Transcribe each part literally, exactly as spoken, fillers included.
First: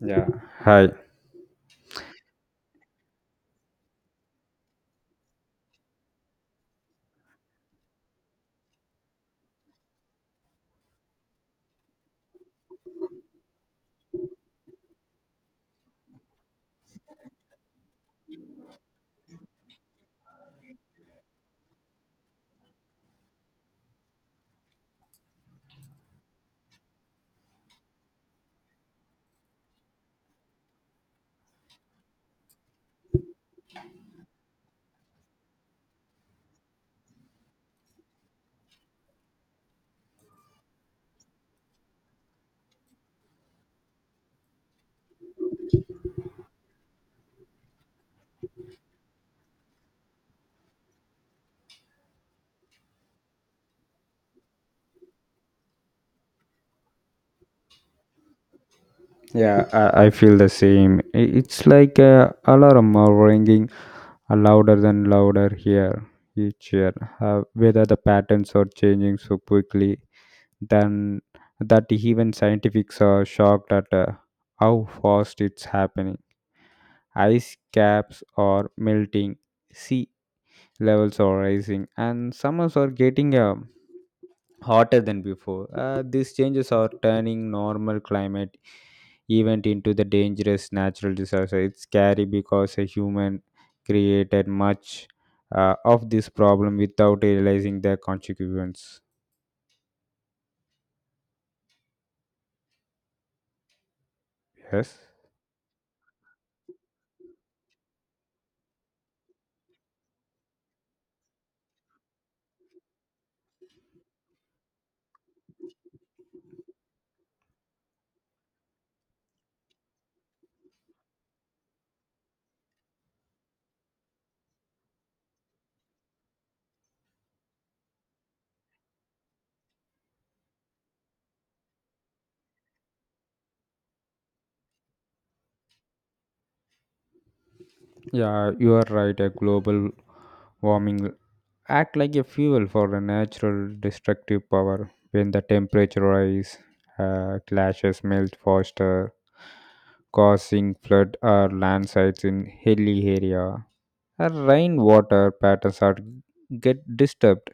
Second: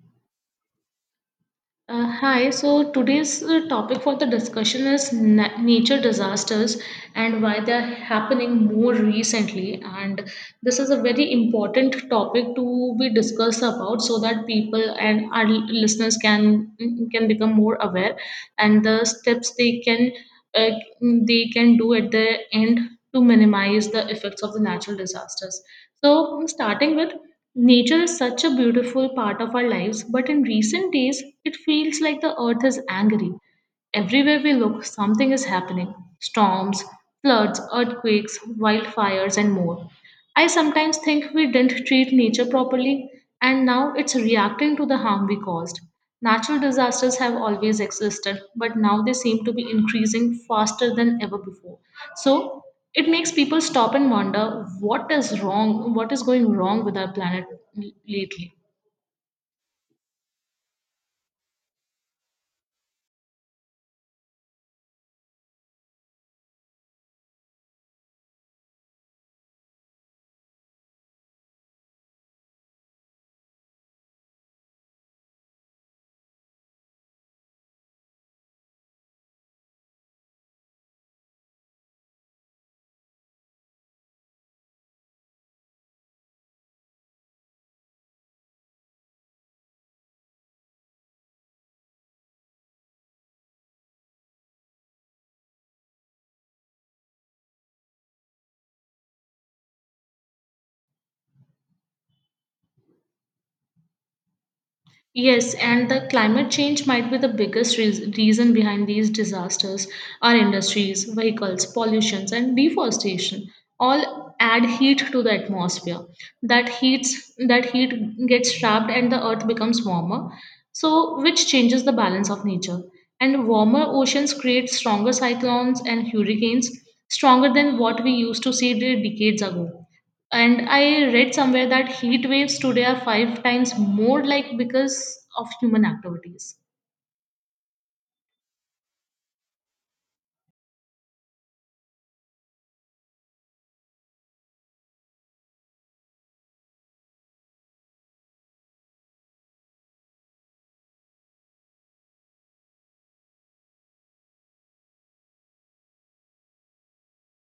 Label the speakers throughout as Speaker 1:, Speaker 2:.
Speaker 1: Yeah, hi.
Speaker 2: Uh, hi, so today's uh, topic for the discussion is na- nature disasters and why they are happening more recently. And this is a very important topic to be discussed about so that people and our listeners can mm, can become more aware and the steps they can uh, they can do at the end to minimize the effects of the natural disasters. So, starting with nature is such a beautiful part of our lives, but in recent days, it feels like the earth is angry. Everywhere we look, something is happening storms, floods, earthquakes, wildfires, and more. I sometimes think we didn't treat nature properly, and now it's reacting to the harm we caused. Natural disasters have always existed, but now they seem to be increasing faster than ever before. So it makes people stop and wonder what is wrong, what is going wrong with our planet lately.
Speaker 1: Yeah, I, I feel the same. I- It's like a alarm are ringing uh, louder than louder here each year. Uh, whether the patterns are changing so quickly, then that even scientists are shocked at uh, how fast it's happening. Ice caps are melting, sea levels are rising, and summers are getting uh, hotter than before. Uh, these changes are turning normal climate even into the dangerous natural disaster. It's scary because a human created much uh, of this problem without realizing the consequence. Yes.
Speaker 2: Yes, and the climate change might be the biggest reas- reason behind these disasters. Our industries, vehicles, pollutions, and deforestation all add heat to the atmosphere. That heats that heat gets trapped and the earth becomes warmer, so which changes the balance of nature. And warmer oceans create stronger cyclones and hurricanes, stronger than what we used to see de- decades ago, and I read somewhere that heat waves today are five times more like because of human activities.
Speaker 1: Yeah, you are right. A global warming act like a fuel for a natural destructive power. When the temperature rise, uh, clashes melt faster, causing flood or landslides in hilly area. Our rainwater patterns are get disturbed.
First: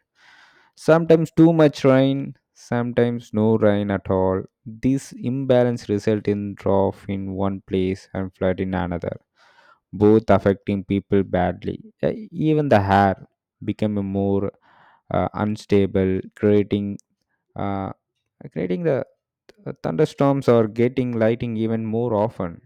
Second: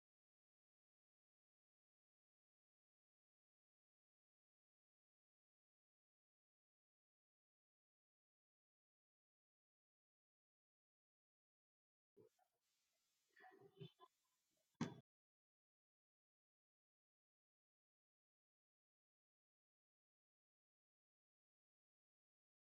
Speaker 1: Sometimes too much rain, sometimes no rain at all. This imbalance result in drought in one place and flood in another, both affecting people badly. Uh, Even the air become a more uh, unstable, creating uh, creating the uh, thunderstorms or getting lightning even more often.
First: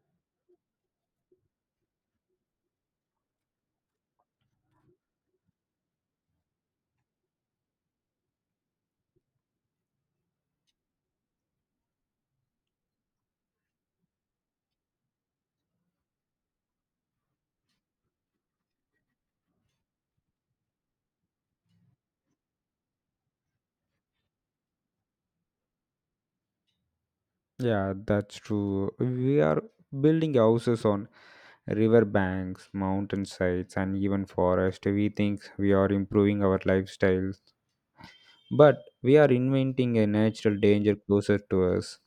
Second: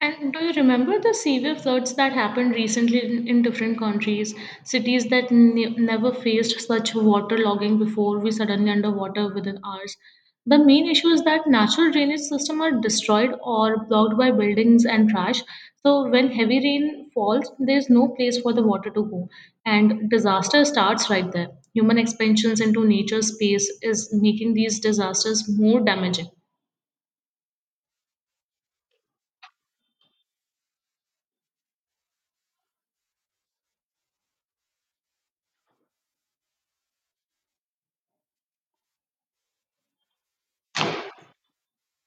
Speaker 2: And do you remember the severe floods that happened recently in, in different countries? Cities that ne- never faced such waterlogging before, we suddenly underwater within hours. The main issue is that natural drainage systems are destroyed or blocked by buildings and trash. So when heavy rain falls, there is no place for the water to go, and disaster starts right there. Human expansions into nature space is making these disasters more damaging.
Speaker 1: Yeah, that's true. We are building houses on river banks, mountain sides, and even forest. We think we are improving our lifestyles, but we are inventing a natural danger closer to us.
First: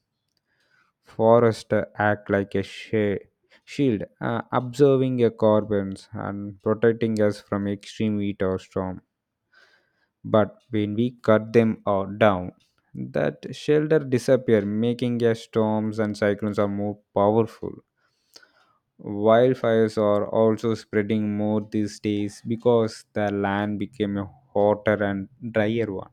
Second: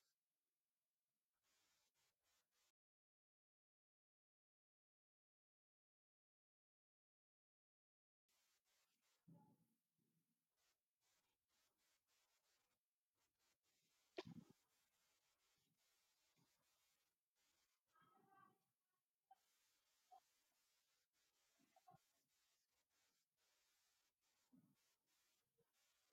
Speaker 1: Forests act like a she- shield, uh, observing our carbons and protecting us from extreme heat or storm. But when we cut them all down, that shelter disappear, making our storms and cyclones are more powerful. Wildfires are also spreading more these days because the land became a hotter and drier one.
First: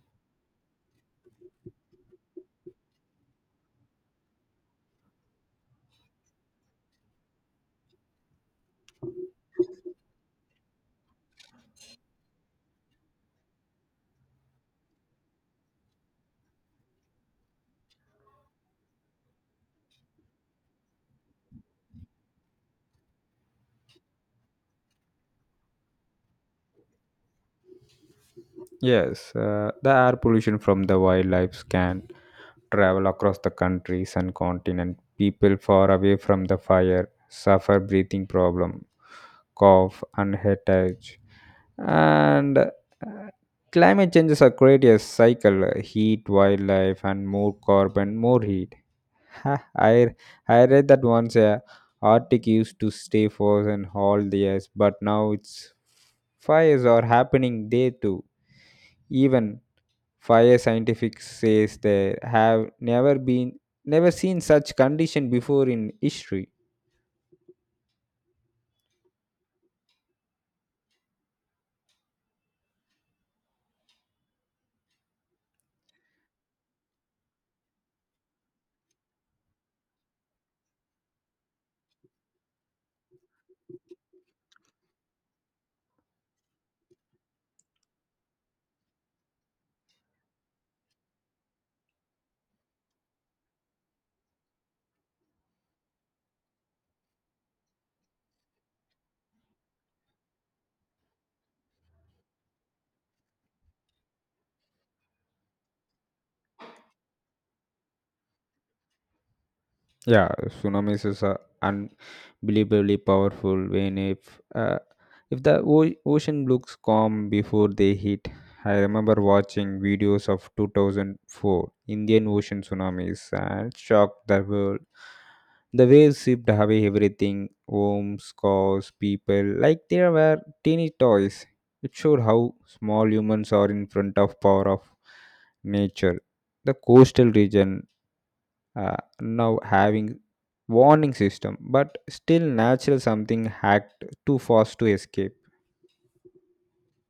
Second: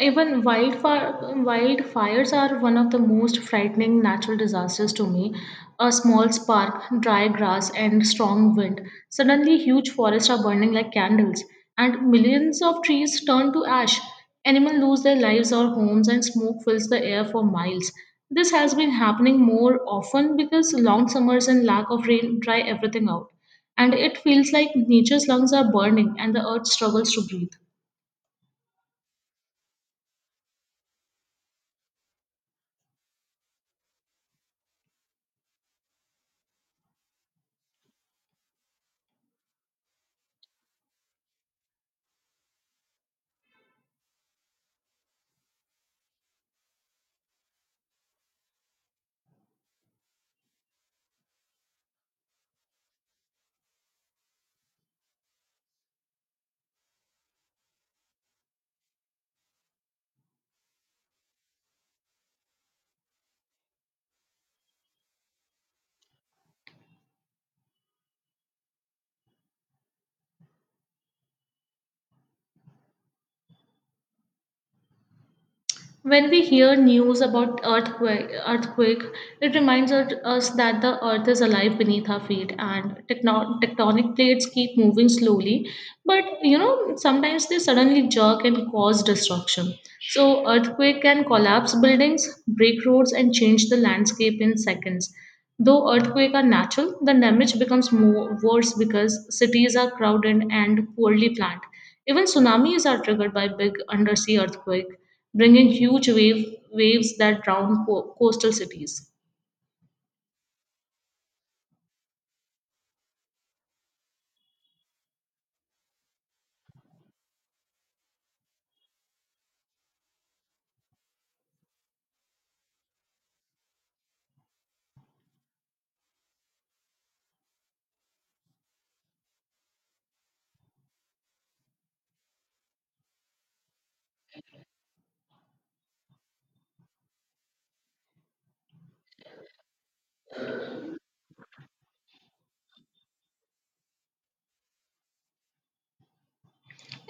Speaker 2: Even wildfire, wildfires are one of the most frightening natural disasters to me. A small spark, dry grass, and strong wind. Suddenly, huge forests are burning like candles, and millions of trees turn to ash. Animals lose their lives or homes, and smoke fills the air for miles. This has been happening more often because long summers and lack of rain dry everything out. And it feels like nature's lungs are burning and the earth struggles to breathe.
Speaker 1: Yes, uh, the air pollution from the wildlife can travel across the countries and continent. People far away from the fire suffer breathing problem, cough and headache. And uh, climate changes are creating a cycle: heat, wildlife, and more carbon, more heat. Ha, I I read that once. Uh, Arctic used to stay frozen all the years, but now it's fires are happening there too. Even fire scientifics says they have never been never seen such condition before in history.
Speaker 2: When we hear news about earthquake, earthquake, it reminds us us that the earth is alive beneath our feet and tecno- tectonic plates keep moving slowly. But you know, sometimes they suddenly jerk and cause destruction. So earthquake can collapse buildings, break roads, and change the landscape in seconds. Though earthquakes are natural, the damage becomes more worse because cities are crowded and poorly planned. Even tsunamis are triggered by big undersea earthquake bringing huge wave waves that drown co- coastal cities.
Speaker 1: Yeah, tsunamis is uh, believably powerful when if uh, if the o- ocean looks calm before they hit. I remember watching videos of two thousand four Indian Ocean tsunamis and shocked the world. The waves swept away everything, homes, cars, people, like they were teeny toys. It showed how small humans are in front of power of nature. The coastal region uh, now having warning system but still natural something hacked too fast to escape.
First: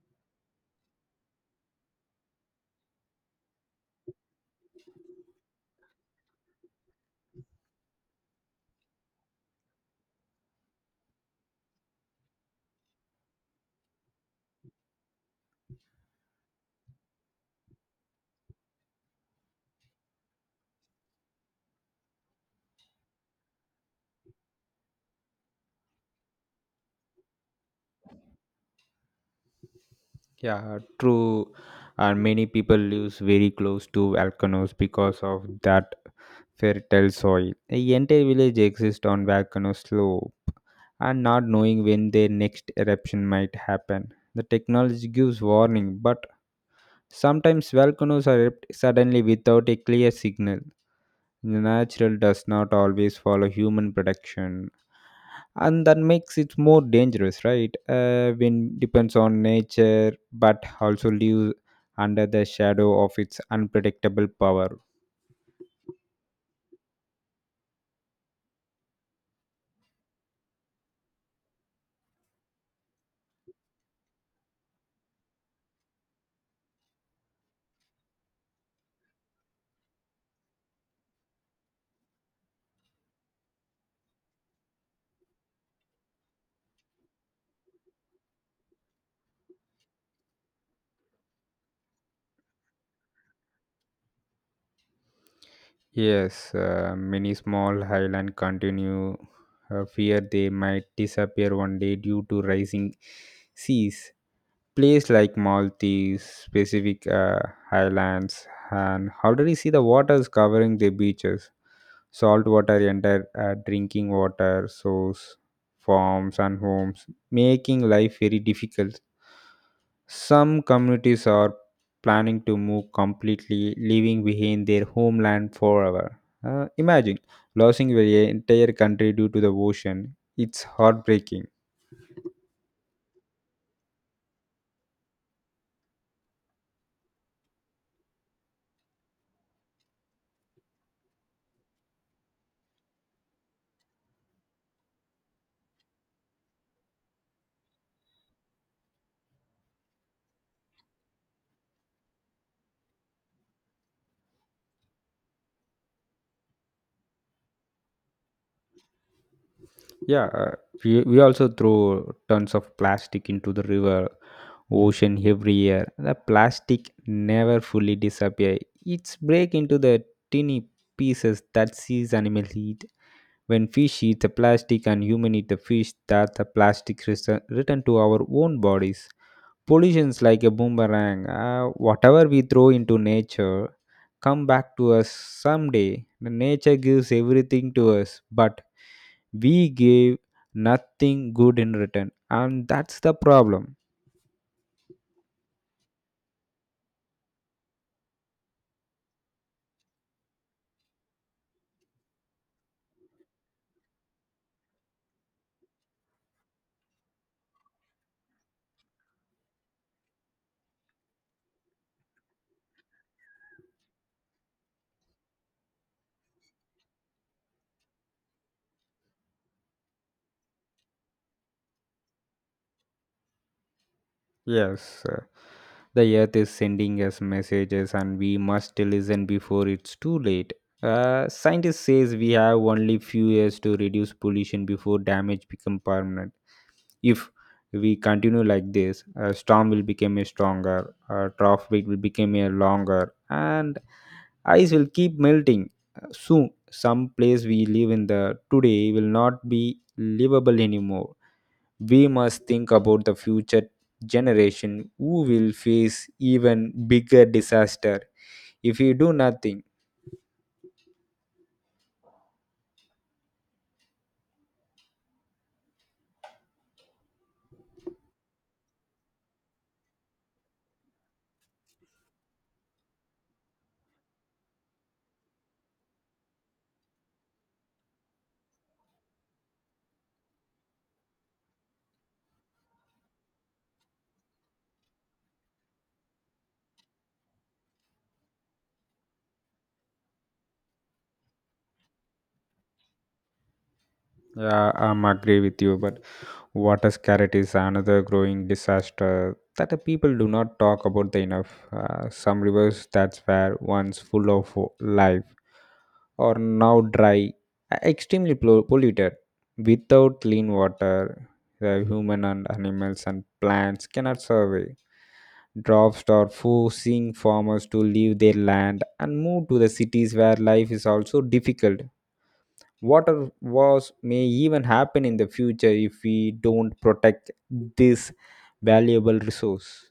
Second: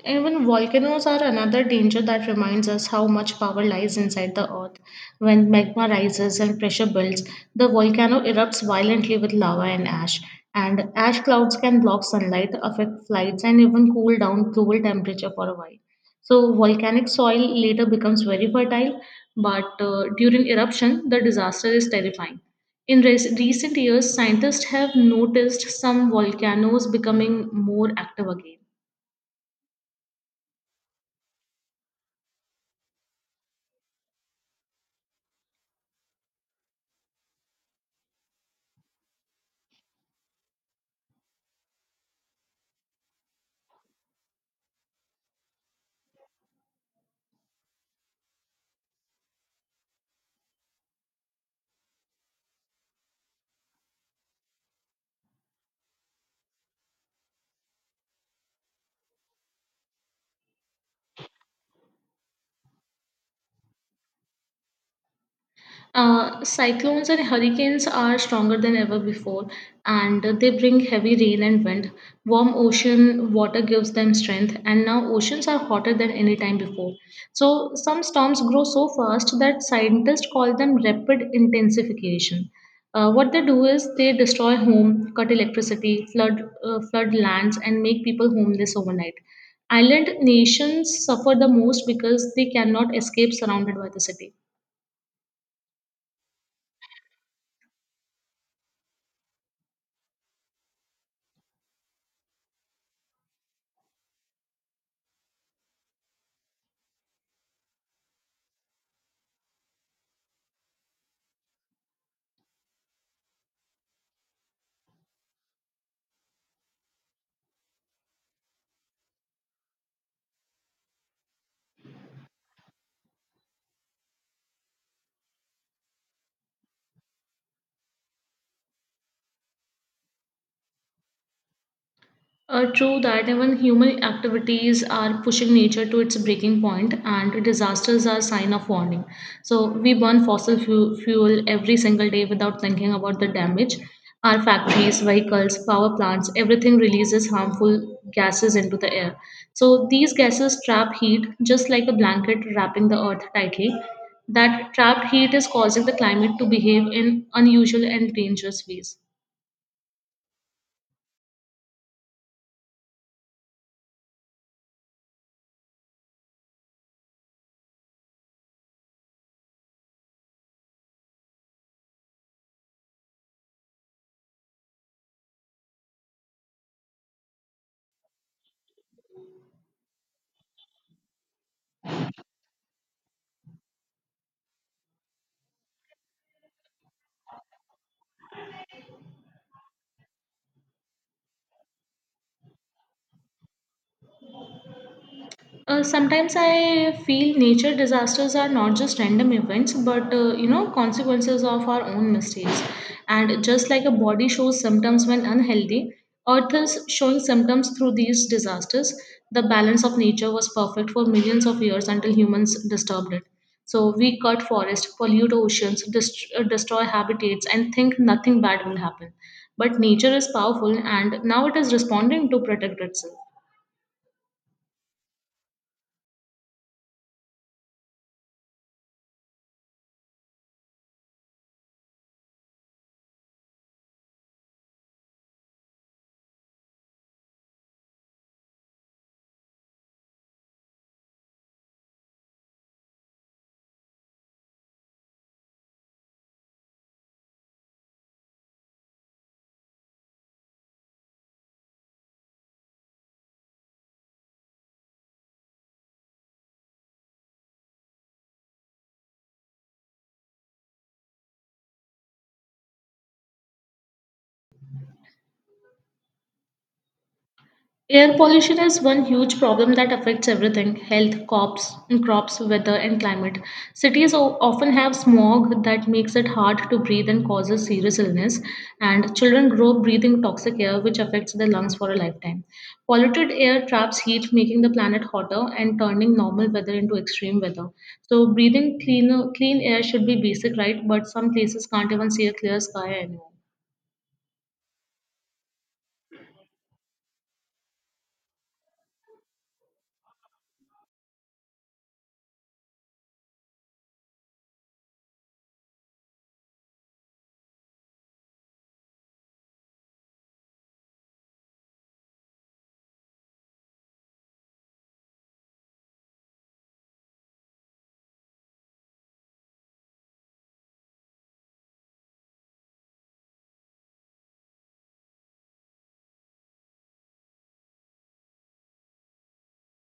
Speaker 2: Even volcanoes are another danger that reminds us how much power lies inside the earth. When magma rises and pressure builds, the volcano erupts violently with lava and ash. And ash clouds can block sunlight, affect flights, and even cool down global temperature for a while. So, volcanic soil later becomes very fertile, but uh, during eruption, the disaster is terrifying. In rec- recent years, scientists have noticed some volcanoes becoming more active again.
Speaker 1: Yeah, true, and many people lives very close to volcanoes because of that fertile soil. The entire village exists on volcano slope and not knowing when their next eruption might happen. The technology gives warning but sometimes volcanoes erupt suddenly without a clear signal. The natural does not always follow human production, and that makes it more dangerous, right? Uh, when depends on nature, but also lives under the shadow of its unpredictable power.
Speaker 2: Uh, cyclones and hurricanes are stronger than ever before, and they bring heavy rain and wind. Warm ocean water gives them strength, and now oceans are hotter than any time before. So, some storms grow so fast that scientists call them rapid intensification. Uh, what they do is they destroy home, cut electricity, flood uh, flood lands, and make people homeless overnight. Island nations suffer the most because they cannot escape surrounded by the city.
Speaker 1: Yes, uh, many small highland continue uh, fear they might disappear one day due to rising seas. Place like Maltese, Pacific uh, Highlands, and how do you see the waters covering the beaches? Salt water enter uh, drinking water source, farms and homes, making life very difficult. Some communities are planning to move completely, leaving behind their homeland forever. Uh, imagine losing your entire country due to the ocean. It's heartbreaking.
Speaker 2: Uh, true that, even human activities are pushing nature to its breaking point, and disasters are sign of warning. So we burn fossil fu- fuel every single day without thinking about the damage. Our factories, vehicles, power plants, everything releases harmful gases into the air. So these gases trap heat just like a blanket wrapping the earth tightly. That trapped heat is causing the climate to behave in unusual and dangerous ways.
Speaker 1: Yeah, uh, we, we also throw tons of plastic into the river, ocean every year. The plastic never fully disappear. It's break into the tiny pieces that seas animals eat. When fish eat the plastic and human eat the fish, that the plastic return return to our own bodies. Pollutions like a boomerang. Uh, whatever we throw into nature, come back to us someday. The nature gives everything to us, but we gave nothing good in return, and that's the problem.
Speaker 2: Uh, sometimes I feel nature disasters are not just random events, but uh, you know, consequences of our own mistakes. And just like a body shows symptoms when unhealthy, earth is showing symptoms through these disasters. The balance of nature was perfect for millions of years until humans disturbed it. So we cut forests, pollute oceans, dest- uh, destroy habitats, and think nothing bad will happen. But nature is powerful, and now it is responding to protect itself.
Speaker 1: Yes, uh, the earth is sending us messages and we must listen before it's too late. Uh, scientists says we have only few years to reduce pollution before damage become permanent. If we continue like this, a storm will become a stronger, a trough will become a longer, and ice will keep melting. Uh, soon some place we live in the today will not be livable anymore. We must think about the future generation who will face even bigger disaster if we do nothing.
Speaker 2: Air pollution is one huge problem that affects everything health, crops, crops, weather, and climate. Cities o- often have smog that makes it hard to breathe and causes serious illness, and children grow up breathing toxic air, which affects their lungs for a lifetime. Polluted air traps heat, making the planet hotter and turning normal weather into extreme weather. So, breathing cleaner, clean air should be basic right, but some places can't even see a clear sky anymore.
Speaker 1: Yeah, I'm agree with you, but water scarcity is another growing disaster that the people do not talk about the enough. Uh, some rivers that were once full of life are now dry, uh, extremely pol- polluted. Without clean water, the human and animals and plants cannot survive. Droughts are forcing farmers to leave their land and move to the cities where life is also difficult. Water wars may even happen in the future if we don't protect this valuable resource.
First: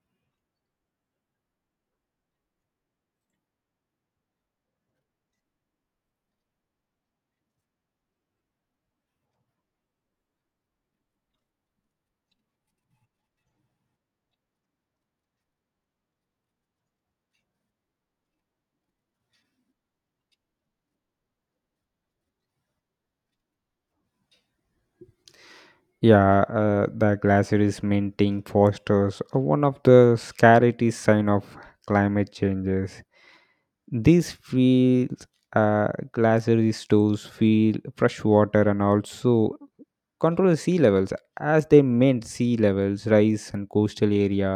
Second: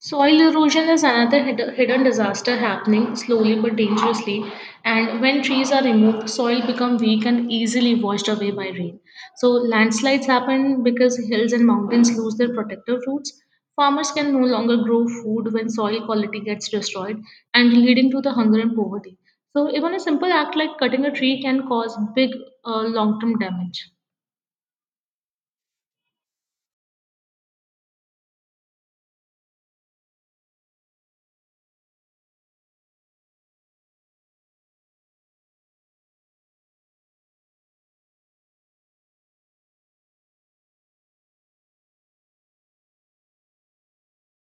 Speaker 2: Soil erosion is another hid- hidden disaster happening slowly but dangerously. And when trees are removed, soil become weak and easily washed away by rain. So landslides happen because hills and mountains lose their protective roots. Farmers can no longer grow food when soil quality gets destroyed and leading to the hunger and poverty. So even a simple act like cutting a tree can cause big uh, long-term damage.
Speaker 1: Yeah, uh, the glaciers melting fosters uh, one of the scariest sign of climate changes. These fields, uh, glacier stores, feel fresh water and also control the sea levels. As they meant sea levels rise and coastal area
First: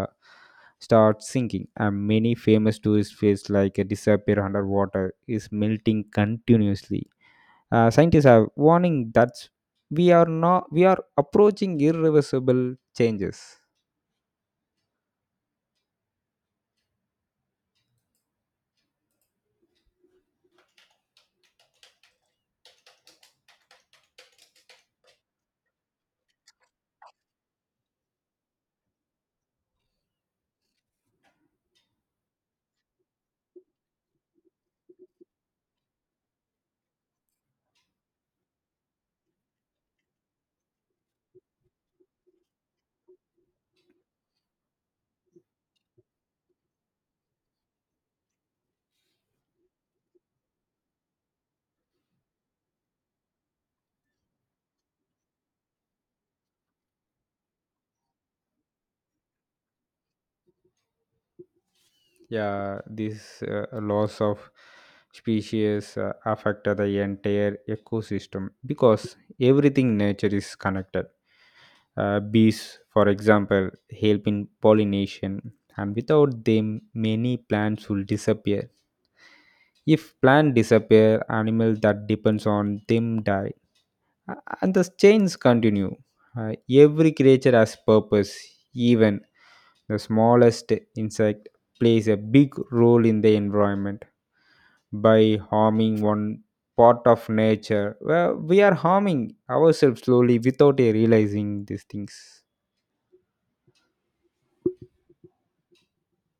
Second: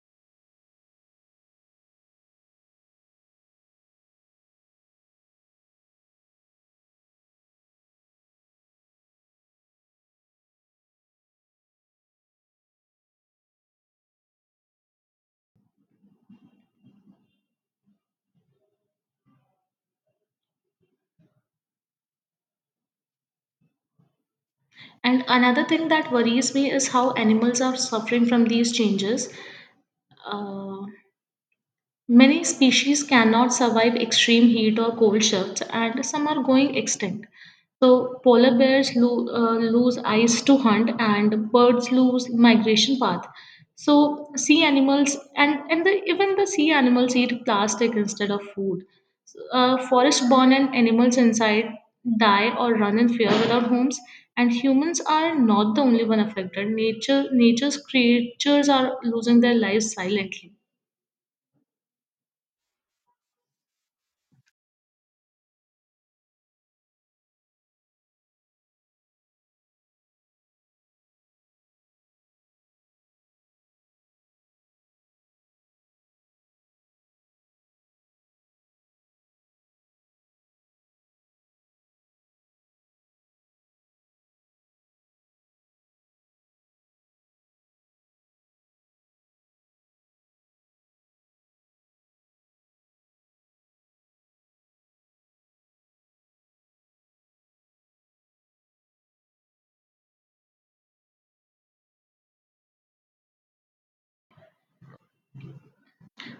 Speaker 1: start sinking, and many famous tourist places like uh, disappear underwater is melting continuously. Uh, scientists are warning that we are not we are approaching irreversible changes.
Speaker 2: And another thing that worries me is how animals are suffering from these changes. Uh, Many species cannot survive extreme heat or cold shifts, and some are going extinct. So, polar bears lo- uh, lose eyes to hunt, and birds lose migration path. So, sea animals and and the, even the sea animals eat plastic instead of food. So, Uh, forest-born and animals inside die or run in fear without homes. And humans are not the only one affected. Nature, nature's creatures are losing their lives silently.
Speaker 1: Yeah, this uh, loss of species uh, affect the entire ecosystem because everything nature is connected. Uh, bees, for example, help in pollination, and without them many plants will disappear. If plant disappear, animal that depends on them die. A- and the chains continue. Uh, every creature has purpose, even the smallest insect plays a big role in the environment. By harming one part of nature, well, we are harming ourselves slowly without a realizing these things.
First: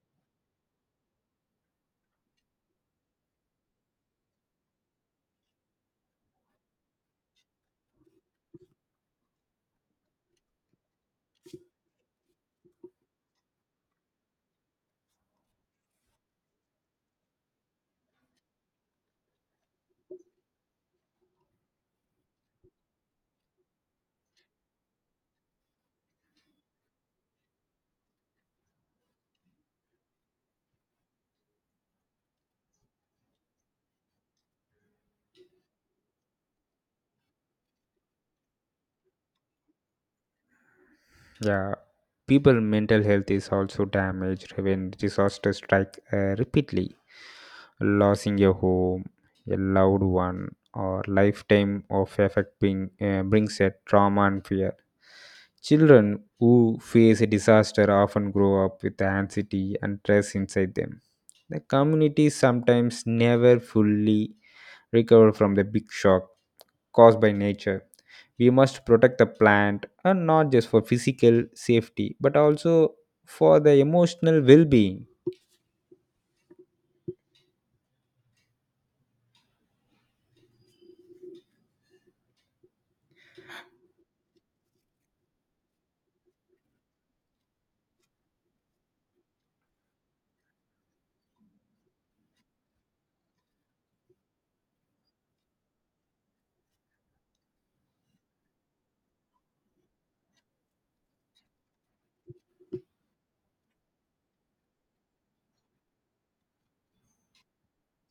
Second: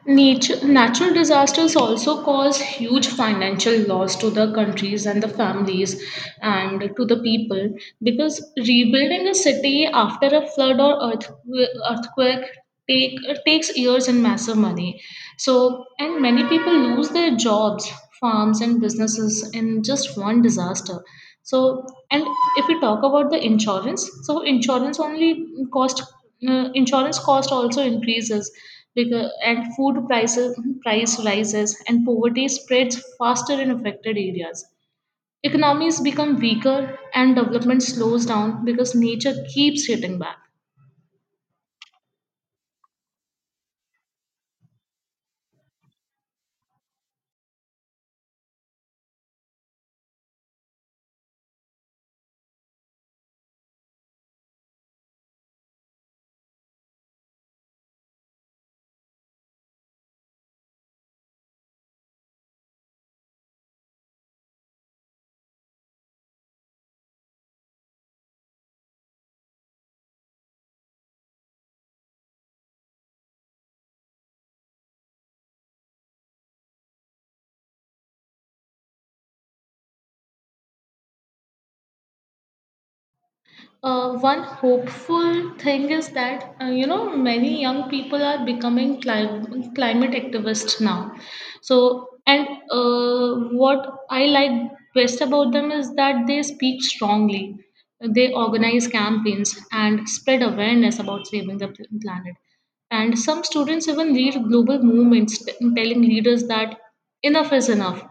Speaker 2: Nature, natural disasters also cause huge financial loss to the countries and the families and to the people because rebuilding a city after a flood or earth, earthquake take, takes years and massive money. So, and many people lose their jobs, farms, and businesses in just one disaster. So, and if we talk about the insurance, so insurance only cost, uh, insurance cost also increases because and food prices price rises and poverty spreads faster in affected areas. Economies become weaker and development slows down because nature keeps hitting back.
Speaker 1: Yeah, people mental health is also damaged when disasters strike uh, repeatedly losing a home, a loved one, or lifetime of effect being, uh, brings a trauma and fear. Children who face a disaster often grow up with anxiety and stress inside them. The community sometimes never fully recover from the big shock caused by nature. We must protect the plant and not just for physical safety but also for the emotional well being.
Speaker 2: Uh, one hopeful thing is that uh, you know, many young people are becoming clim- climate activists now. So, and uh, what I like best about them is that they speak strongly. They organize campaigns and spread awareness about saving the pl- planet. And some students even lead global movements, t- telling leaders that enough is enough.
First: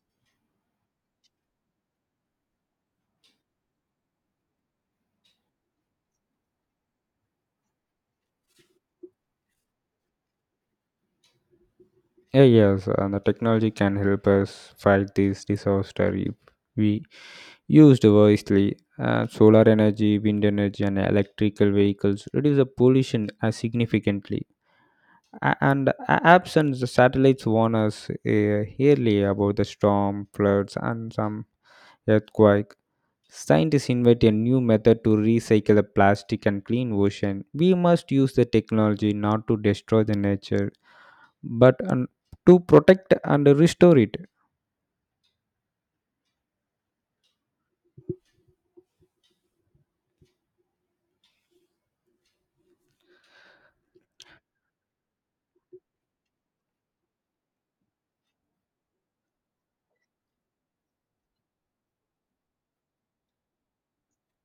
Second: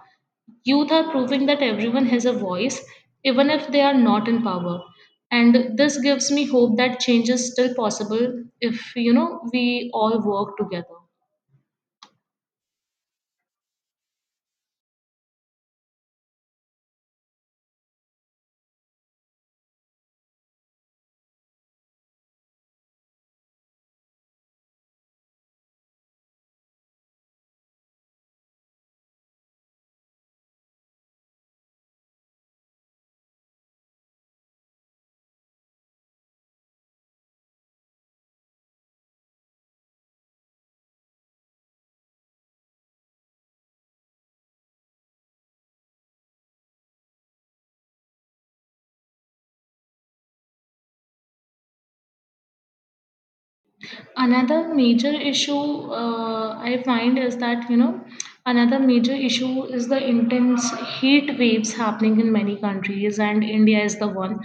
Speaker 2: Youth are proving that everyone has a voice, even if they are not in power. And this gives me hope that change is still possible if, you know, we all work together.
Speaker 1: Yeah, yes, and the technology can help us fight this disaster if we used wisely. Uh, solar energy, wind energy, and electrical vehicles reduce the pollution uh, significantly. A- and uh, Absent the satellites warn us uh, yearly about the storm, floods, and some earthquake. Scientists invent a new method to recycle the plastic and clean ocean. We must use the technology not to destroy the nature, but um, to protect and restore it.
Speaker 2: Another major issue uh, I find is that you know Another major issue is the intense heat waves happening in many countries, and India is the one.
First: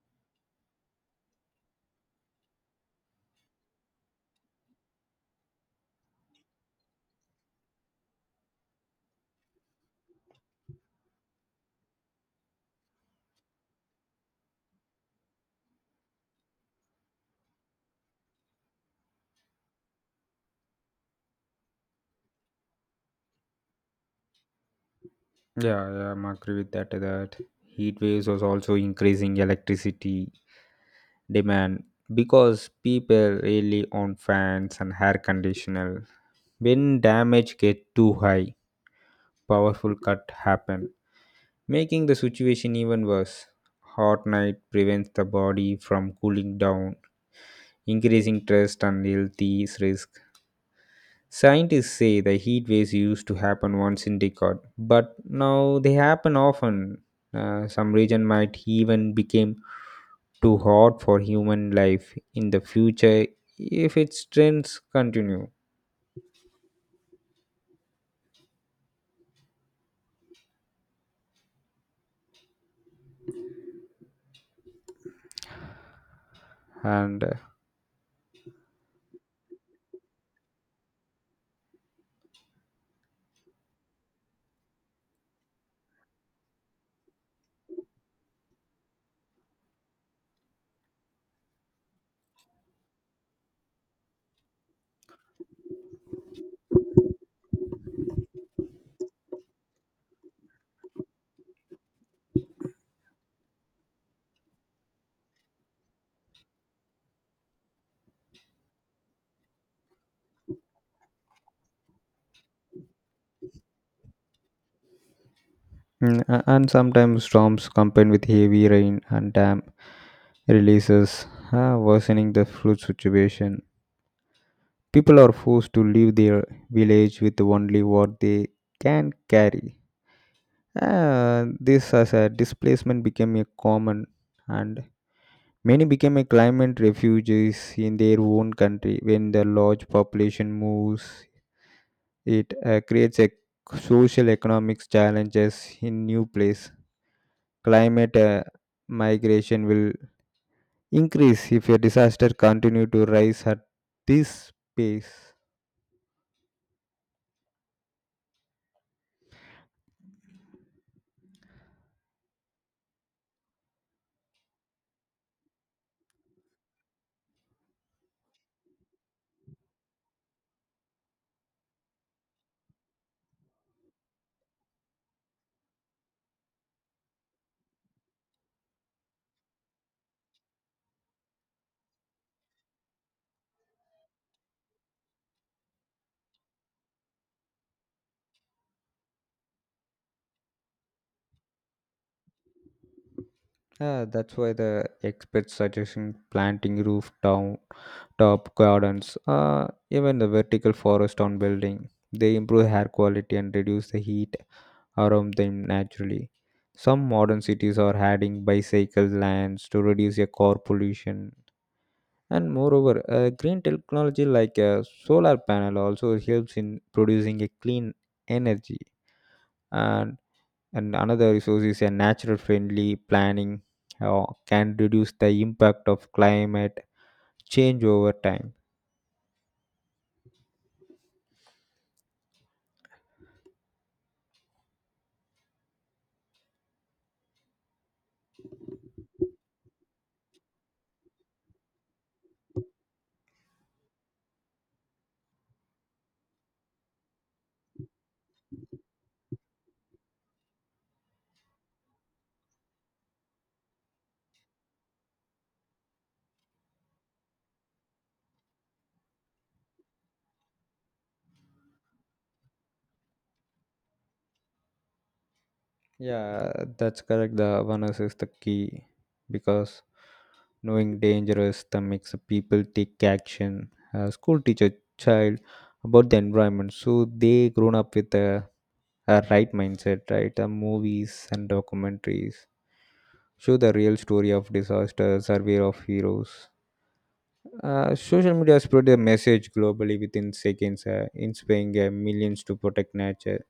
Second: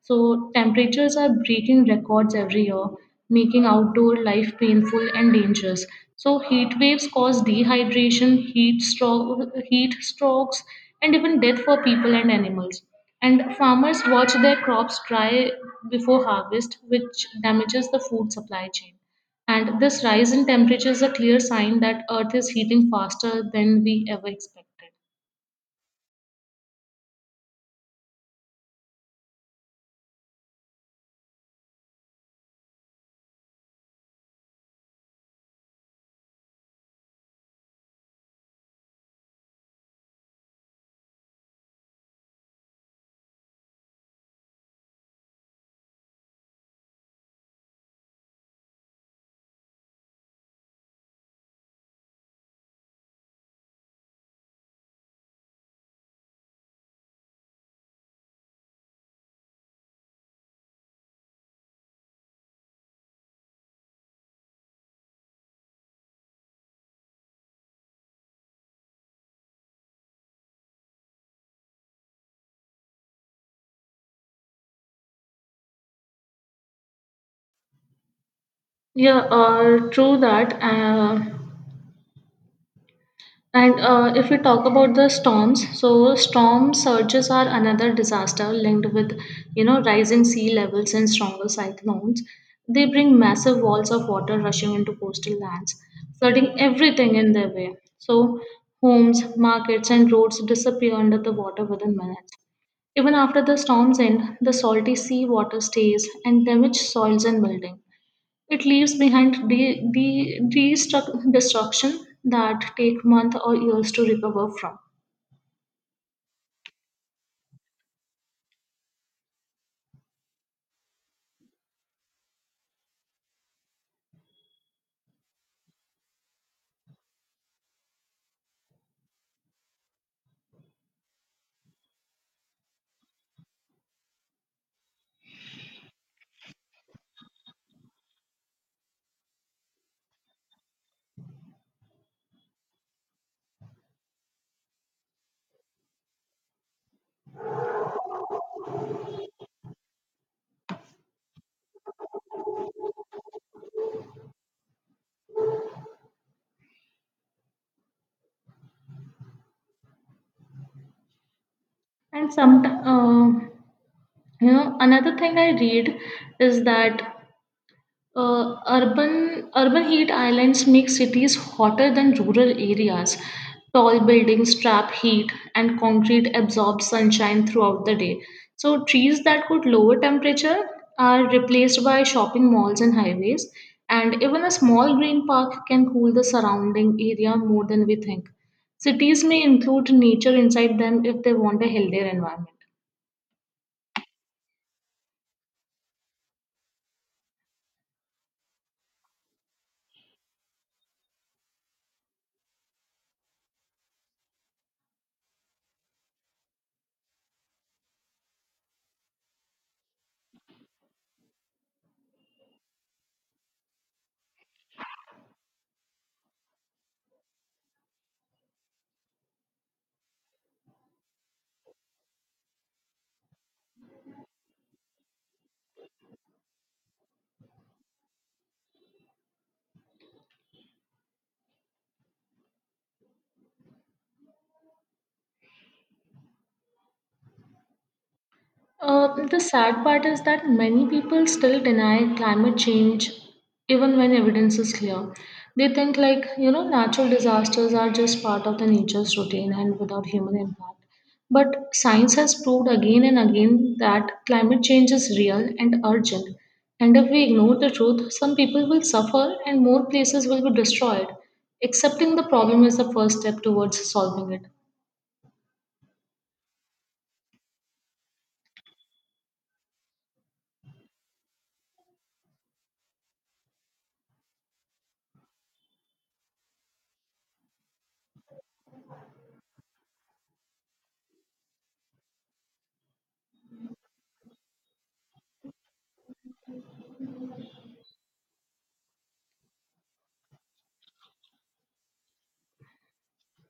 Speaker 2: So temperatures are breaking records every year, making outdoor life painful and dangerous. So heat waves cause dehydration, heat stroke, heat strokes, and even death for people and animals. And farmers watch their crops dry before harvest, which damages the food supply chain. And this rise in temperature is a clear sign that earth is heating faster than we ever expected.
Speaker 1: Yeah, yeah, I'm agree with that. That heat waves was also increasing electricity demand because people really on fans and air conditioner. When damage get too high, powerful cut happen, making the situation even worse. Hot night prevents the body from cooling down, increasing stress and health risk. Scientists say the heat waves used to happen once in decade, but now they happen often. Uh, some region might even become too hot for human life in the future if its trends continue. And uh,
Speaker 2: Yeah, uh, true that. Uh, And uh, if we talk about the storms, so storm surges are another disaster linked with, you know, rising sea levels and stronger cyclones. They bring massive walls of water rushing into coastal lands, flooding everything in their way. So homes, markets, and roads disappear under the water within minutes. Even after the storms end, the salty sea water stays and damages soils and buildings. It leaves behind the, the, destruct, destruction that take months or years to recover from.
Speaker 1: mm, a- and sometimes storms combine with heavy rain and dam releases, uh, worsening the flood situation. People are forced to leave their village with only what they can carry. Uh, this as a displacement became a common and many became a climate refugees in their own country. When the large population moves, it uh, creates a social economic challenges in new place. Climate uh, migration will increase if a disaster continue to rise at this pace.
Speaker 2: And some, uh, you know, another thing I read is that Uh, urban urban heat islands make cities hotter than rural areas. Tall buildings trap heat, and concrete absorbs sunshine throughout the day. So trees that could lower temperature are replaced by shopping malls and highways, and even a small green park can cool the surrounding area more than we think. Cities may include nature inside them if they want a healthier environment.
Speaker 1: Uh, that's why the experts suggesting planting roof down top gardens, uh, even the vertical forest on building. They improve air quality and reduce the heat around them naturally. Some modern cities are adding bicycle lanes to reduce your car pollution. And moreover, uh, green technology like a solar panel also helps in producing a clean energy. And, and another resource is a natural friendly planning uh, can reduce the impact of climate change over time.
Speaker 2: Uh, the sad part is that many people still deny climate change even when evidence is clear. They think, like, you know, natural disasters are just part of the nature's routine and without human impact. But science has proved again and again that climate change is real and urgent. And if we ignore the truth, some people will suffer and more places will be destroyed. Accepting the problem is the first step towards solving it.
Speaker 1: Yeah, that's correct. The awareness is the key because knowing danger is the makes the people take action. A school teacher child about the environment, so they grown up with a, a right mindset, right? The movies and documentaries show the real story of disaster, survey of heroes. Uh, social media spread a message globally within seconds, uh, inspiring uh, millions to protect nature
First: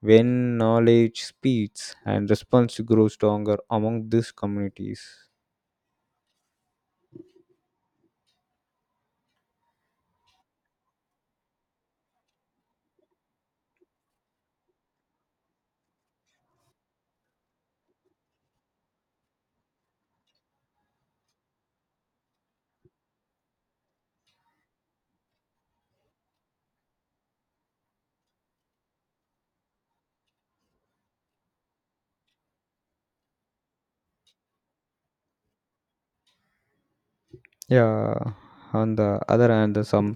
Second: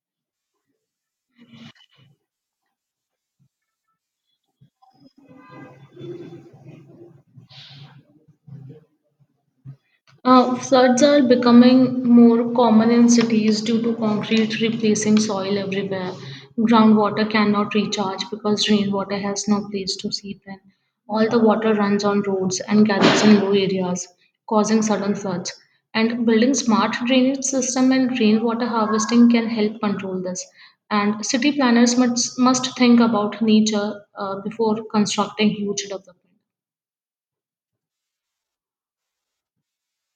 Speaker 1: when knowledge speeds and response grows stronger among these communities.
Speaker 2: Uh, floods are becoming more common in cities due to concrete replacing soil everywhere. Groundwater cannot recharge because rainwater has no place to seep in. All the water runs on roads and gathers in low areas, causing sudden floods. And building smart drainage system and rainwater harvesting can help control this. And city planners must, must think about nature uh, before constructing huge developments.
Speaker 1: Yeah, on the other hand the some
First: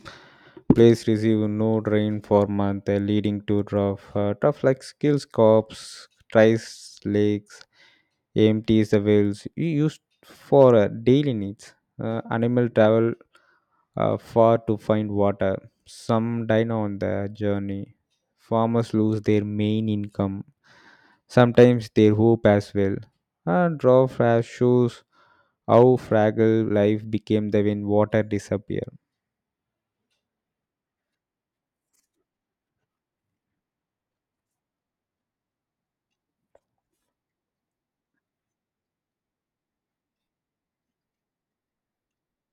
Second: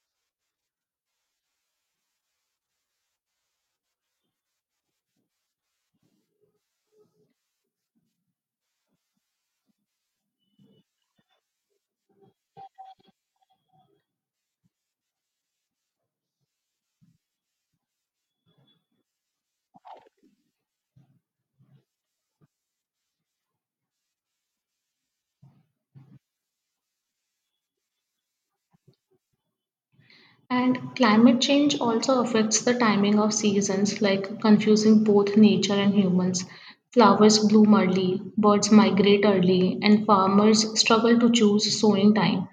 Speaker 1: place receive no rain for month, uh, leading to rough, uh, tough like skills crops tries lakes empties the wells u- used for uh, daily needs. Uh, animal travel uh, far to find water. Some die on the journey. Farmers lose their main income, sometimes their hope as well. And raw flash shows how fragile life became the when water disappeared.
Speaker 2: And climate change also affects the timing of seasons, like confusing both nature and humans. Flowers bloom early, birds migrate early, and farmers struggle to choose sowing time.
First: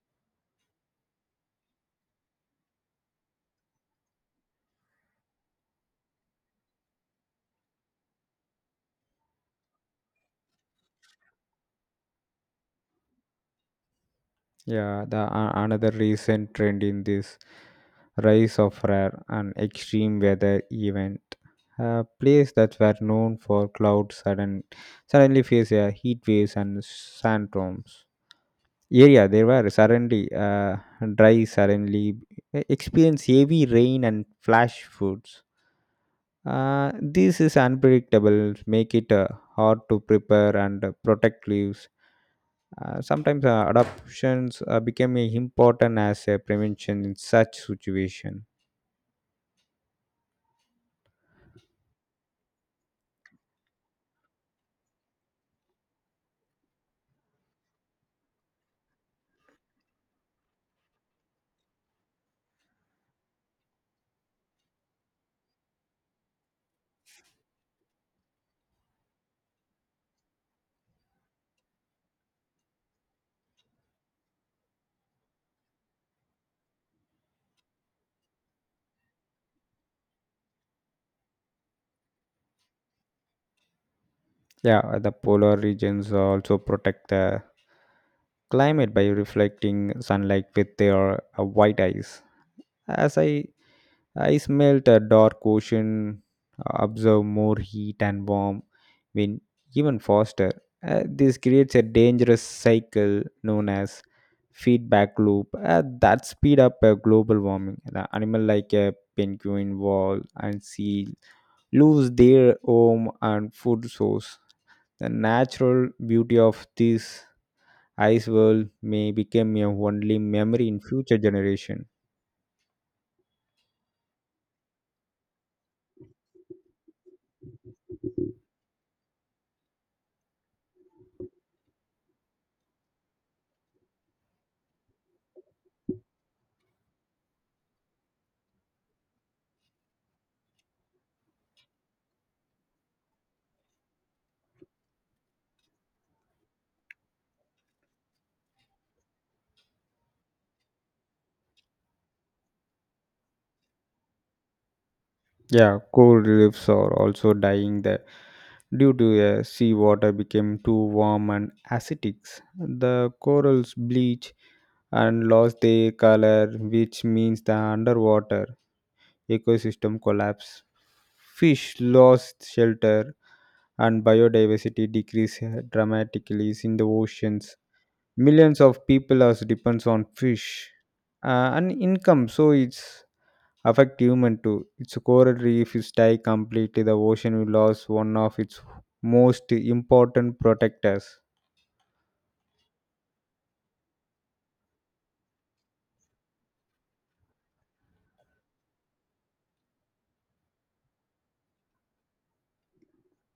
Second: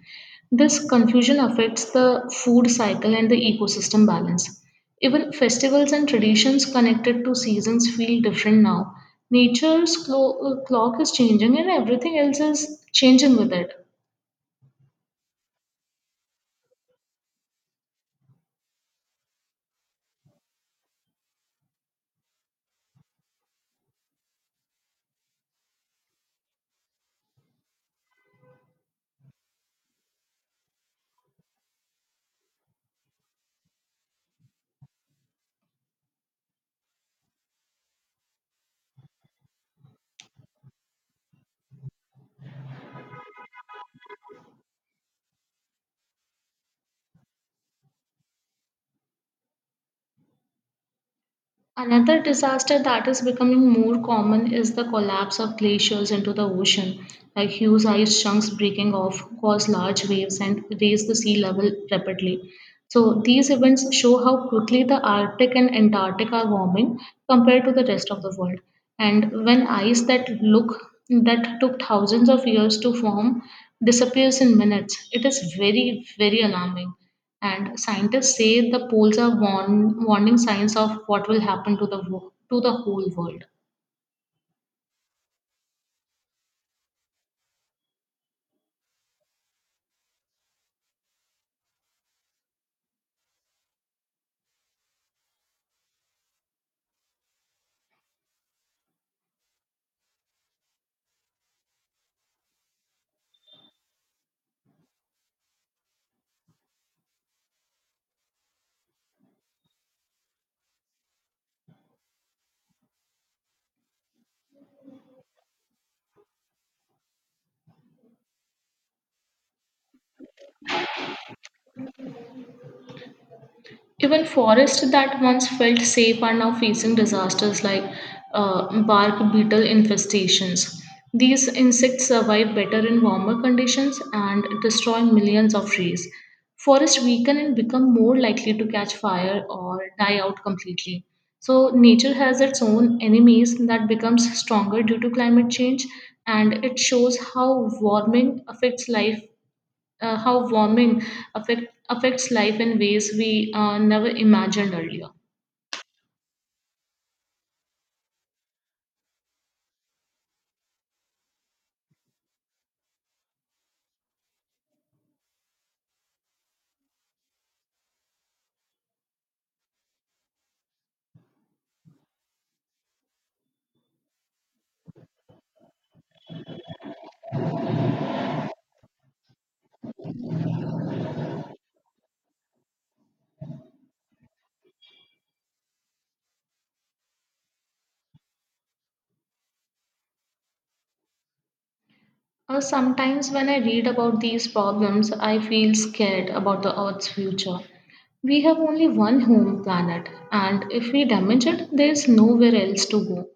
Speaker 2: This confusion affects the food cycle and the ecosystem balance. Even festivals and traditions connected to seasons feel different now. Nature's clo- uh, clock is changing, and everything else is changing with it.
Speaker 1: Yeah, the a- another recent trend in this rise of rare and extreme weather event. Uh, place that were known for clouds sudden suddenly face a heat waves and sandstorms. Area they were suddenly uh, dry suddenly e-, experience heavy rain and flash floods. Uh, this is unpredictable make it uh, hard to prepare and uh, protect leaves. Uh, sometimes uh, adoptions uh, become a important as a prevention in such situation.
Speaker 2: Another disaster that is becoming more common is the collapse of glaciers into the ocean, like huge ice chunks breaking off, cause large waves, and raise the sea level rapidly. So these events show how quickly the Arctic and Antarctic are warming compared to the rest of the world. And when ice that look that took thousands of years to form disappears in minutes, it is very, very alarming. And scientists say the poles are warn, warning signs of what will happen to the wo- to the whole world.
Speaker 1: Yeah, uh, the polar regions also protect the climate by reflecting sunlight with their uh, white ice. As I I smelt a dark ocean, observed more heat and warm when even faster. Uh, this creates a dangerous cycle known as feedback loop uh, that speed up uh, global warming. The animal like a penguin, whale, and seal lose their home and food source. The natural beauty of this ice world may become a only memory in future generation.
Speaker 2: Even forests that once felt safe are now facing disasters like uh, bark beetle infestations. These insects survive better in warmer conditions and destroy millions of trees. Forests weaken and become more likely to catch fire or die out completely. So, nature has its own enemies that becomes stronger due to climate change, and it shows how warming affects life uh, how warming affect, affects life in ways we uh, never imagined earlier.
Speaker 1: Yeah, coral reefs are also dying there due to uh, sea water became too warm and acidic. The corals bleach and lost their color, which means the underwater ecosystem collapse. Fish lost shelter and biodiversity decreased dramatically in the oceans. Millions of people are depends on fish uh, and income, so it's affect human too. Its coral reef is die completely, the ocean will lose one of its most important protectors.
Speaker 2: Uh, sometimes when I read about these problems, I feel scared about the Earth's future. We have only one home planet, and if we damage it, there's nowhere else to go.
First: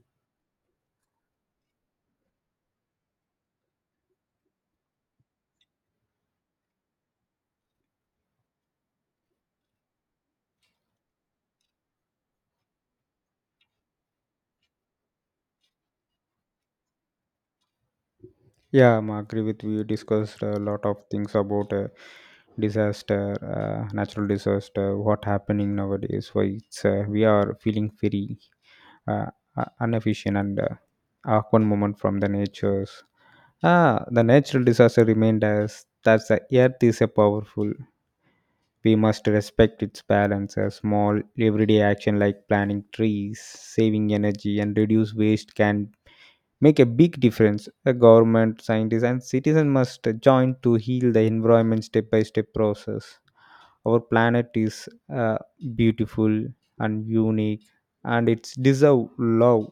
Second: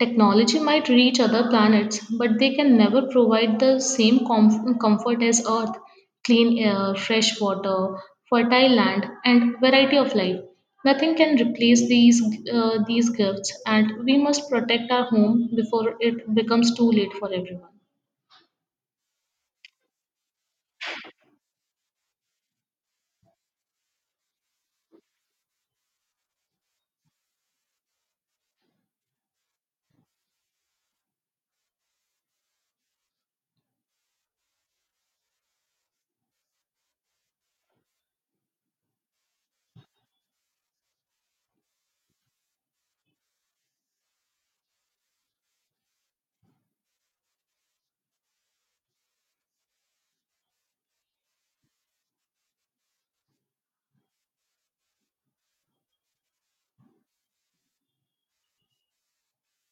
Speaker 2: Technology might reach other planets, but they can never provide the same com- comfort as Earth: clean air, fresh water, fertile land, and variety of life. Nothing can replace these, uh, these gifts, and we must protect our home before it becomes too late for everyone.
Speaker 1: Yeah, I'm agree with you. You discussed a lot of things about uh, disaster, uh, natural disaster, what happening nowadays. Why it's uh, we are feeling very uh, uh, inefficient and uh, awkward moment from the natures. Ah, the natural disaster remained as that the earth is a powerful. We must respect its balance. A small, everyday action like planting trees, saving energy, and reduce waste can make a big difference. The government, scientists, and citizens must join to heal the environment step by step process. Our planet is uh, beautiful and unique, and it's deserve love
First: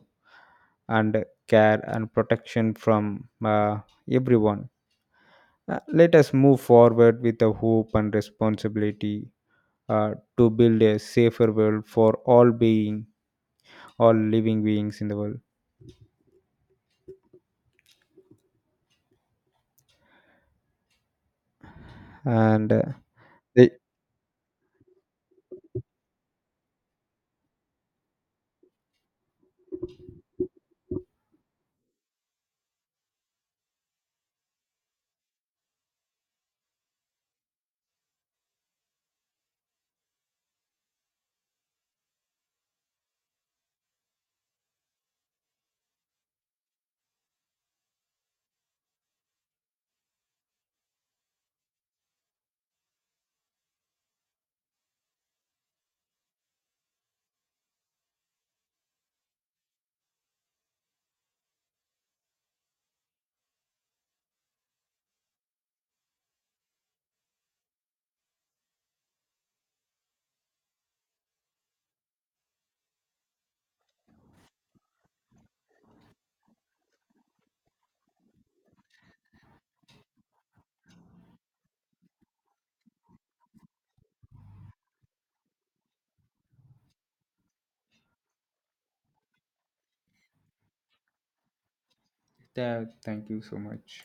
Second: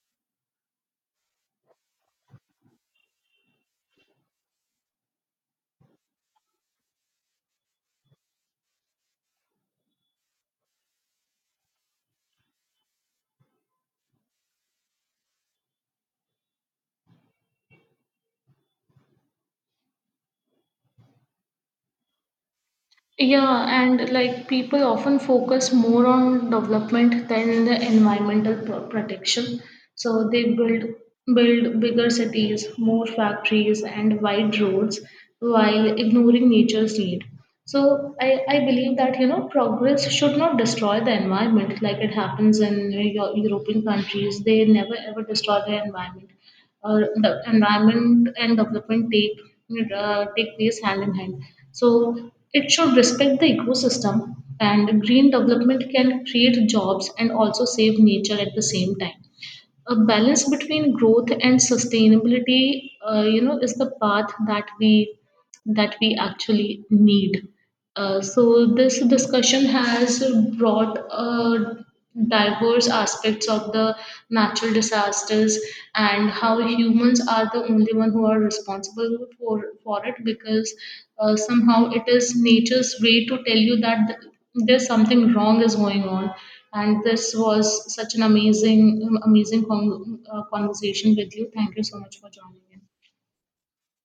Speaker 1: and care and protection from uh, everyone. Uh, let us move forward with the hope and responsibility uh, to build a safer world for all being all living beings in the world and uh,
Speaker 2: Yeah,
Speaker 1: they,
Speaker 2: and like people often focus more on development than the environmental pro- protection. So they build build bigger cities, more factories, and wide roads while ignoring nature's need. So I, I believe that you know progress should not destroy the environment like it happens in uh, Eu- European countries. They never ever destroy the environment uh, the environment and development take uh, take place hand in hand. So it should respect the ecosystem, and green development can create jobs and also save nature at the same time. A balance between growth and sustainability, uh, you know, is the path that we that we actually need. Uh, so this discussion has brought uh, diverse aspects of the natural disasters and how humans are the only one who are responsible for for it because uh, somehow it is nature's way to tell you that th- there's something wrong is going on, and this was such an amazing amazing con- uh, conversation with you. Thank you so much for joining
Speaker 1: yeah,
Speaker 2: in.
Speaker 1: thank you so much.